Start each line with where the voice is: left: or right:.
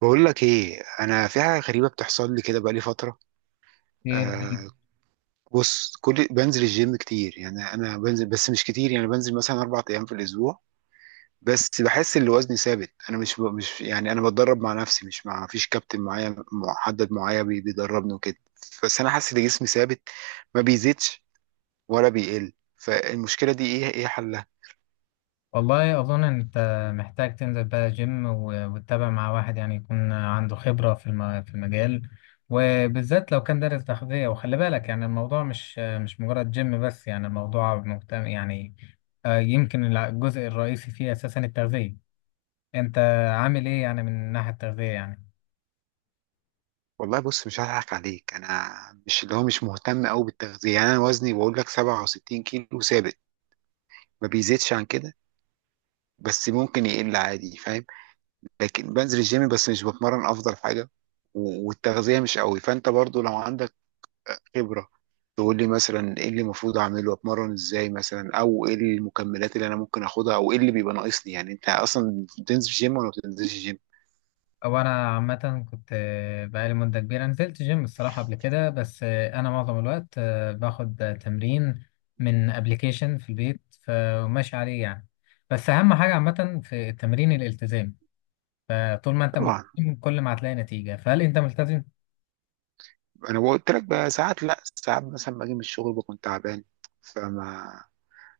right: بقول لك ايه، انا في حاجه غريبه بتحصل لي كده بقالي فتره.
left: ايه رهيب.
right: آه. بص، كل بنزل الجيم كتير، يعني انا بنزل بس مش كتير، يعني بنزل مثلا 4 ايام في الاسبوع. بس بحس ان وزني ثابت، انا مش مش، يعني انا بتدرب مع نفسي مش مع، فيش كابتن معايا محدد معايا بيدربني وكده. بس انا حاسس ان جسمي ثابت، ما بيزيدش ولا بيقل. فالمشكله دي ايه؟ ايه حلها؟
left: والله اظن انت محتاج تنزل بقى جيم و- وتتابع مع واحد، يعني يكون عنده خبرة في في المجال، وبالذات لو كان دارس تغذية. وخلي بالك يعني الموضوع مش مجرد جيم بس، يعني الموضوع مهتم يعني. يمكن الجزء الرئيسي فيه اساسا التغذية. انت عامل ايه يعني من الناحية التغذية يعني؟
right: والله بص، مش هضحك عليك انا. مش اللي هو مش مهتم قوي بالتغذيه، يعني انا وزني بقول لك 67 كيلو ثابت، ما بيزيدش عن كده، بس ممكن يقل عادي، فاهم. لكن بنزل الجيم بس مش بتمرن افضل حاجه، والتغذيه مش قوي، فانت برضو لو عندك خبره تقول لي مثلا ايه اللي المفروض اعمله، اتمرن ازاي مثلا، او ايه المكملات اللي انا ممكن اخدها، او ايه اللي بيبقى ناقصني. يعني انت اصلا بتنزل جيم ولا ما بتنزلش جيم؟
left: او انا عامه كنت بقالي مده كبيره نزلت جيم الصراحه قبل كده، بس انا معظم الوقت باخد تمرين من ابلكيشن في البيت، فماشي عليه يعني. بس اهم حاجه عامه في التمرين الالتزام، فطول ما انت
right: طبعا.
left: ملتزم كل ما هتلاقي نتيجه. فهل انت ملتزم؟
right: انا قلت لك بقى ساعات، لا ساعات مثلا باجي من الشغل بكون تعبان، فما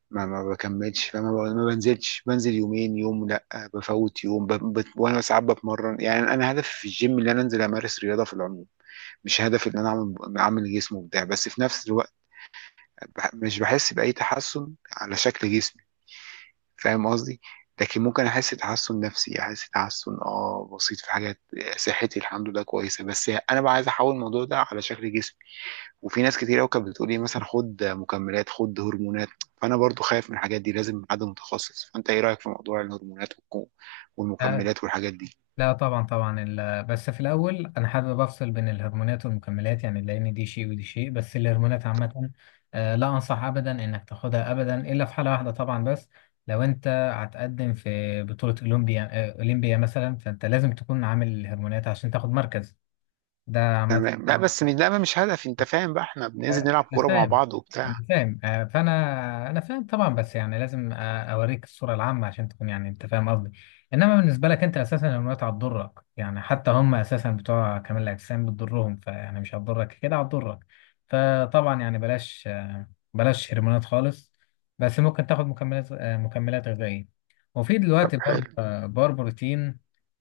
right: ما ما بكملش، فما ما بنزلش، بنزل يومين، يوم لا بفوت يوم، وانا ساعات بتمرن. يعني انا هدفي في الجيم ان انا انزل امارس رياضه في العموم، مش هدفي ان انا اعمل جسم وبتاع. بس في نفس الوقت مش بحس باي تحسن على شكل جسمي، فاهم قصدي؟ لكن ممكن احس تحسن نفسي، احس تحسن اه بسيط في حاجات. صحتي الحمد لله كويسه، بس انا بقى عايز احول الموضوع ده على شكل جسمي. وفي ناس كتير قوي كانت بتقول لي مثلا خد مكملات، خد هرمونات. فانا برضو خايف من الحاجات دي، لازم حد متخصص. فانت ايه رايك في موضوع الهرمونات والمكملات والحاجات دي؟
left: لا طبعا طبعا بس في الاول انا حابب افصل بين الهرمونات والمكملات، يعني لان دي شيء ودي شيء. بس الهرمونات عامه لا انصح ابدا انك تاخدها ابدا، الا في حاله واحده طبعا، بس لو انت هتقدم في بطوله اولمبيا، اولمبيا مثلا، فانت لازم تكون عامل الهرمونات عشان تاخد مركز. ده عامه.
right: تمام. لا بس ده مش هدف، انت فاهم بقى، احنا بننزل نلعب
left: انا
right: كوره مع
left: فاهم،
right: بعض
left: انا
right: وبتاع.
left: فاهم، فانا فاهم طبعا، بس يعني لازم اوريك الصوره العامه عشان تكون يعني انت فاهم قصدي. انما بالنسبه لك انت اساسا الهرمونات هتضرك، يعني حتى هم اساسا بتوع كمال الاجسام بتضرهم، فيعني مش هتضرك كده هتضرك. فطبعا يعني بلاش، بلاش هرمونات خالص. بس ممكن تاخد مكملات، مكملات غذائيه. وفي
right: طب
left: دلوقتي بار
right: حلو.
left: آه، بار بروتين،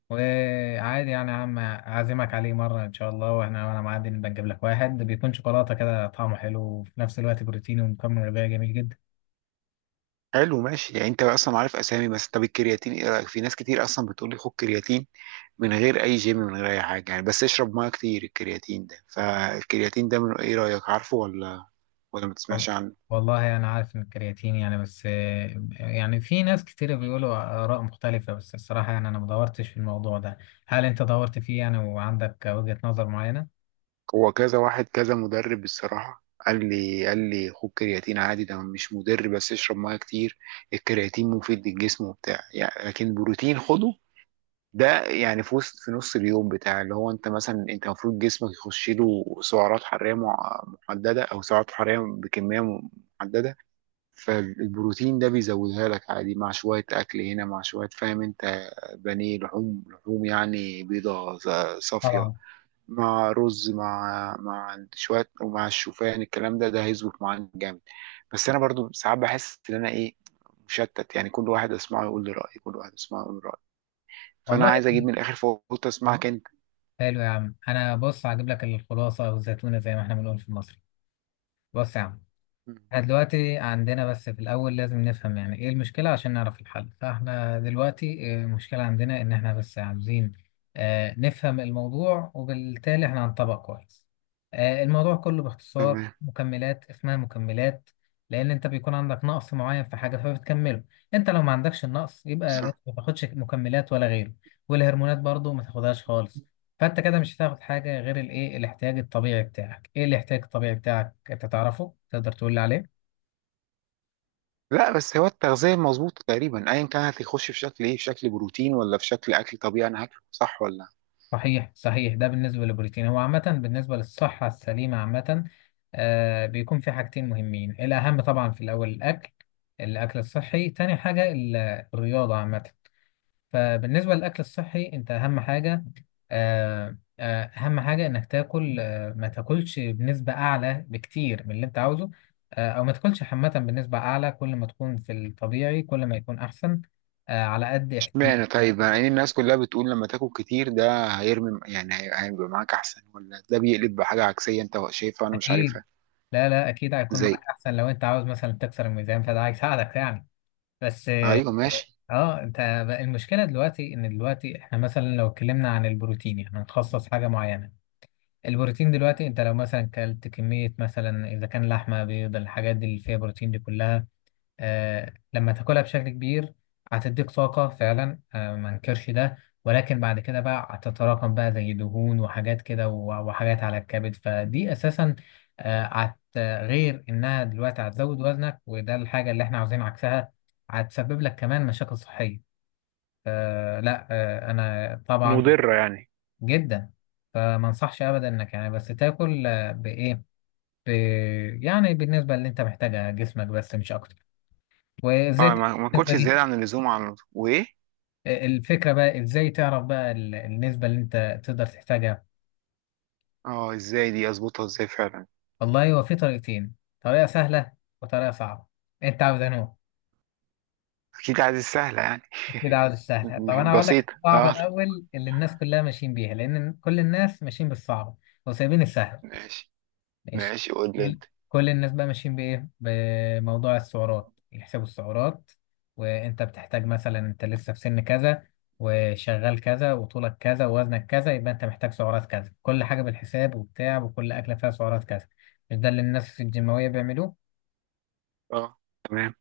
left: وعادي يعني يا عم أعزمك عليه مرة إن شاء الله، وإحنا وأنا معدي نبقى نجيب لك واحد بيكون شوكولاتة كده طعمه حلو، وفي نفس الوقت بروتيني ومكمل غذائي جميل جدا.
right: حلو ماشي، يعني انت اصلا عارف اسامي. بس طب الكرياتين ايه رايك؟ في ناس كتير اصلا بتقول لي خد كرياتين من غير اي جيم، من غير اي حاجه، يعني بس اشرب ميه كتير الكرياتين ده. فالكرياتين ده من ايه رايك، عارفه ولا ولا ما
left: وال-
right: تسمعش عنه؟
left: والله أنا يعني عارف إن الكرياتين يعني، بس يعني في ناس كتير بيقولوا آراء مختلفة، بس الصراحة يعني أنا ما دورتش في الموضوع ده. هل أنت دورت فيه يعني وعندك وجهة نظر معينة؟
right: هو كذا واحد كذا مدرب الصراحة قال لي خد كرياتين عادي، ده مش مضر بس اشرب ميه كتير. الكرياتين مفيد للجسم وبتاع يعني. لكن بروتين خده، ده يعني في وسط، في نص اليوم بتاع، اللي هو انت مثلا انت المفروض جسمك يخش له سعرات حرارية محددة، او سعرات حرارية بكمية محددة. فالبروتين ده بيزودها لك عادي مع شوية أكل هنا مع شوية، فاهم أنت. بانيه، لحوم لحوم، يعني بيضة صافية،
left: طبعا.
right: مع رز، مع شويه، ومع الشوفان، الكلام ده هيظبط معانا جامد. بس انا برضو ساعات بحس ان انا ايه، مشتت، يعني كل واحد اسمعه يقول لي رايه، كل واحد اسمعه يقول لي رايه. فانا
left: والله.
right: عايز اجيب من الاخر، فقلت اسمعك اه انت.
left: حلو يا عم، أنا بص هجيب لك الخلاصة أو الزيتونة زي ما إحنا بنقول في المصري. بص يا عم،
right: مم.
left: احنا دلوقتي عندنا، بس في الأول لازم نفهم يعني إيه المشكلة عشان نعرف الحل. فاحنا دلوقتي المشكلة عندنا إن احنا بس عاوزين نفهم الموضوع، وبالتالي احنا هنطبق كويس. الموضوع كله باختصار
right: تمام.
left: مكملات، اسمها مكملات لأن أنت بيكون عندك نقص معين في حاجة فبتكمله. أنت لو ما عندكش النقص يبقى بس
right: صح.
left: ما تاخدش مكملات ولا غيره. والهرمونات برضو ما تاخدهاش خالص. فأنت كده مش هتاخد حاجة غير الإيه، الاحتياج الطبيعي بتاعك. إيه الاحتياج الطبيعي بتاعك؟ أنت تعرفه؟ تقدر تقول لي عليه؟
right: لا بس هو التغذيه مظبوطه تقريبا ايا كان، هتخش في شكل ايه، في شكل بروتين ولا في شكل اكل طبيعي، انا هاكله صح ولا؟
left: صحيح صحيح. ده بالنسبة للبروتين، هو عامة بالنسبة للصحة السليمة عامة آه بيكون في حاجتين مهمين. الأهم طبعا في الأول الأكل، الأكل الصحي. تاني حاجة الرياضة عامة. فبالنسبة للأكل الصحي، أنت أهم حاجة، آه آه أهم حاجة إنك تاكل، آه ما تاكلش بنسبة أعلى بكتير من اللي أنت عاوزه، آه، أو ما تاكلش عامة بنسبة أعلى. كل ما تكون في الطبيعي كل ما يكون أحسن، آه على قد احتياجك.
right: اشمعنى طيب، يعني الناس كلها بتقول لما تاكل كتير ده هيرمي، يعني هيبقى معاك احسن، ولا ده بيقلب بحاجه عكسيه انت شايفها وانا مش
left: أكيد.
right: عارفها؟
left: لا لا اكيد هيكون معاك
right: زي.
left: احسن، لو انت عاوز مثلا تكسر الميزان فده هيساعدك يعني. بس اه.
right: ايوه ماشي.
left: انت بقى المشكله دلوقتي ان دلوقتي احنا مثلا لو اتكلمنا عن البروتين، يعني هنخصص حاجه معينه. البروتين دلوقتي انت لو مثلا كلت كميه مثلا، اذا كان لحمه بيض الحاجات دي اللي فيها بروتين دي كلها، لما تاكلها بشكل كبير هتديك طاقة فعلا، ما انكرش ده. ولكن بعد كده بقى هتتراكم بقى زي دهون وحاجات كده، و- وحاجات على الكبد. فدي أساسا آه، هت غير إنها دلوقتي هتزود وزنك، وده الحاجة اللي احنا عاوزين عكسها. هتسبب لك كمان مشاكل صحية، لا أنا طبعا
right: مضرة يعني؟
left: جدا. فما انصحش أبدا إنك يعني، بس تاكل بإيه، يعني بالنسبة اللي أنت محتاجها جسمك، بس مش أكتر.
right: اه،
left: وزيت
right: ما
left: بالنسبة
right: اكلش
left: لي.
right: زيادة عن اللزوم، عن وايه.
left: الفكرة بقى ازاي تعرف بقى النسبة اللي انت تقدر تحتاجها.
right: اه ازاي، دي اظبطها ازاي فعلا؟
left: والله هو في طريقتين، طريقة سهلة وطريقة صعبة. انت عاوز انه؟
right: اكيد عايز السهلة يعني.
left: اكيد عاوز السهلة. طب انا هقول لك
right: بسيطة
left: الصعبة
right: اه.
left: الاول اللي الناس كلها ماشيين بيها، لان كل الناس ماشيين بالصعبة وسايبين السهلة.
right: ماشي.
left: ماشي.
right: ماشي قول لي
left: كل
right: انت.
left: كل الناس بقى ماشيين بإيه، بموضوع السعرات. يحسبوا السعرات، وأنت بتحتاج مثلا، أنت لسه في سن كذا وشغال كذا وطولك كذا ووزنك كذا، يبقى أنت محتاج سعرات كذا، كل حاجة بالحساب وبتاع، وكل أكلة فيها سعرات كذا. مش ده اللي الناس الجيماوية بيعملوه؟
right: اه. تمام.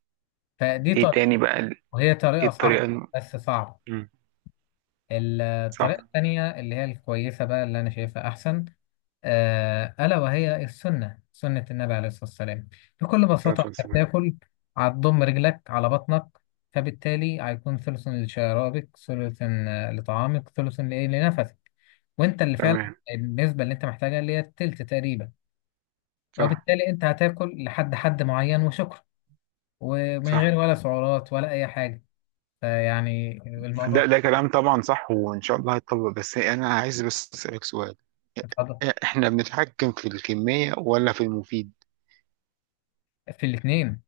left: فدي
right: ايه
left: طريقة،
right: تاني بقى
left: وهي
right: ايه
left: طريقة
right: الطريقة
left: صح بس صعبة.
right: مم. صح
left: الطريقة التانية اللي هي الكويسة بقى، اللي أنا شايفها أحسن، ألا وهي السنة، سنة النبي عليه الصلاة والسلام. بكل
right: صح
left: بساطة
right: صح
left: أنت
right: صح.
left: بتاكل، هتضم رجلك على بطنك، فبالتالي هيكون ثلث لشرابك، ثلث لطعامك، ثلث لإيه لنفسك، وأنت اللي فعلا
right: تمام.
left: النسبة اللي أنت محتاجها اللي هي التلت تقريبا.
right: صح
left: وبالتالي أنت هتاكل لحد حد معين وشكرا، ومن غير
right: صح
left: ولا سعرات ولا أي حاجة. فيعني
right: ده
left: الموضوع.
right: ده كلام طبعا صح، وان شاء الله هيتطبق. بس انا عايز بس اسألك سؤال،
left: اتفضل.
right: احنا بنتحكم في الكمية ولا في المفيد؟
left: في الاتنين.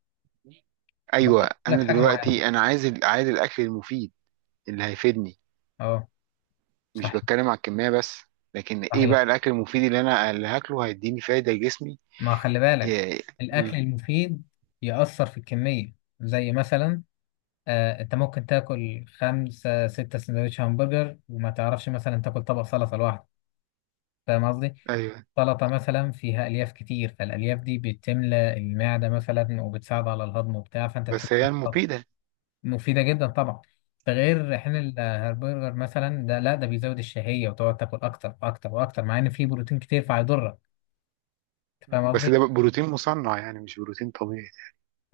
left: وبعدين
right: ايوه،
left: أقول لك
right: انا
left: حاجة معينة.
right: دلوقتي انا عايز عايز الاكل المفيد اللي هيفيدني،
left: أه
right: مش
left: صحيح
right: بتكلم على الكمية بس. لكن ايه
left: صحيح.
right: بقى الاكل المفيد اللي هاكله هيديني فايدة لجسمي؟
left: ما خلي بالك،
right: إيه.
left: الأكل
right: مم.
left: المفيد يأثر في الكمية. زي مثلا، أنت ممكن تاكل خمسة ستة سندوتش همبرجر، وما تعرفش مثلا تاكل طبق سلطة لوحده. فاهم قصدي؟
right: ايوه.
left: سلطة مثلا فيها ألياف كتير، فالألياف دي بتملى المعدة مثلا وبتساعد على الهضم وبتاع، فأنت تحس
right: بس هي
left: إنها
right: المفيدة.
left: مفيدة جدا طبعا. ده غير حين الهربرجر مثلا، ده لا ده بيزود الشهية وتقعد تاكل أكتر وأكتر وأكتر، مع إن فيه بروتين كتير فهيضرك. أنت فاهم
right: مم. بس
left: قصدي؟
right: ده بقى بروتين مصنع، يعني مش بروتين طبيعي.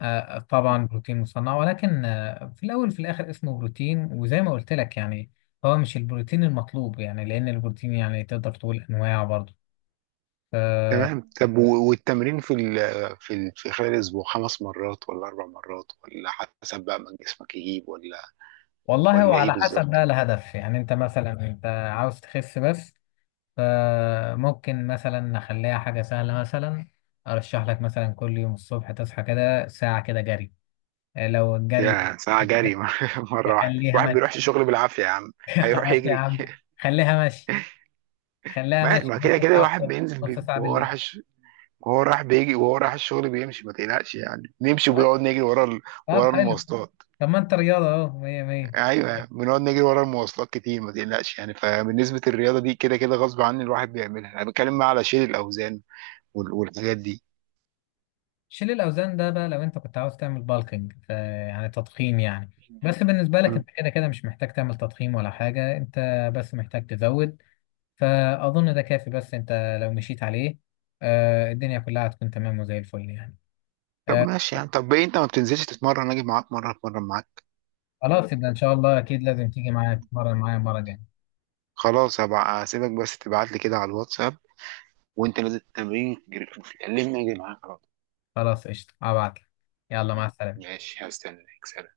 left: طبعا بروتين مصنع، ولكن في الاول وفي الاخر اسمه بروتين، وزي ما قلت لك يعني هو مش البروتين المطلوب، يعني لان البروتين يعني تقدر تقول انواع برضه. ف-.
right: تمام. طب والتمرين في خلال الاسبوع، 5 مرات ولا 4 مرات، ولا حسب بقى ما جسمك يجيب، ولا
left: والله هو
right: ولا ايه
left: على حسب
right: بالظبط؟
left: بقى الهدف، يعني انت مثلا انت عاوز تخس بس فممكن مثلا نخليها حاجه سهله مثلا. ارشح لك مثلا كل يوم الصبح تصحى كده ساعه كده جري، لو الجري.
right: يا ساعة جري مرة واحدة؟
left: خليها
right: الواحد
left: ماشي.
right: بيروحش الشغل بالعافية يا عم. هيروح
left: خلاص يا
right: يجري
left: عم. خليها ماشي. خليها
right: ما
left: ماشي
right: ما
left: نص
right: كده كده
left: ساعه
right: الواحد
left: الصبح
right: بينزل
left: نص ساعه
right: وهو
left: بالليل
right: رايح، وهو راح بيجي، وهو راح الشغل بيمشي ما تقلقش يعني، نمشي وبنقعد نجري ورا
left: طب
right: ورا
left: حلو.
right: المواصلات.
left: طب ما انت رياضة اهو مية مية.
right: ايوه بنقعد نجري ورا المواصلات كتير، ما تقلقش يعني. فبالنسبه للرياضه دي كده كده غصب عني الواحد بيعملها، انا بتكلم بقى على شيل الاوزان والحاجات دي.
left: شيل الأوزان ده بقى لو انت كنت عاوز تعمل بالكينج يعني تضخيم يعني، بس بالنسبة لك
right: مم.
left: انت كده كده مش محتاج تعمل تضخيم ولا حاجة، انت بس محتاج تزود. فأظن ده كافي، بس انت لو مشيت عليه آه الدنيا كلها هتكون تمام وزي الفل يعني.
right: طب
left: آه.
right: ماشي يعني، طب ايه انت ما بتنزلش تتمرن؟ اجي معاك مره اتمرن معاك.
left: خلاص يبقى ان شاء الله اكيد لازم تيجي معايا تتمرن معايا المرة الجاية.
right: خلاص هبقى هسيبك، بس تبعت لي كده على الواتساب وانت نازل التمرين كلمني اجي معاك على طول.
left: خلاص قشطة هبعتلك. يلا مع السلامة.
right: ماشي هستناك.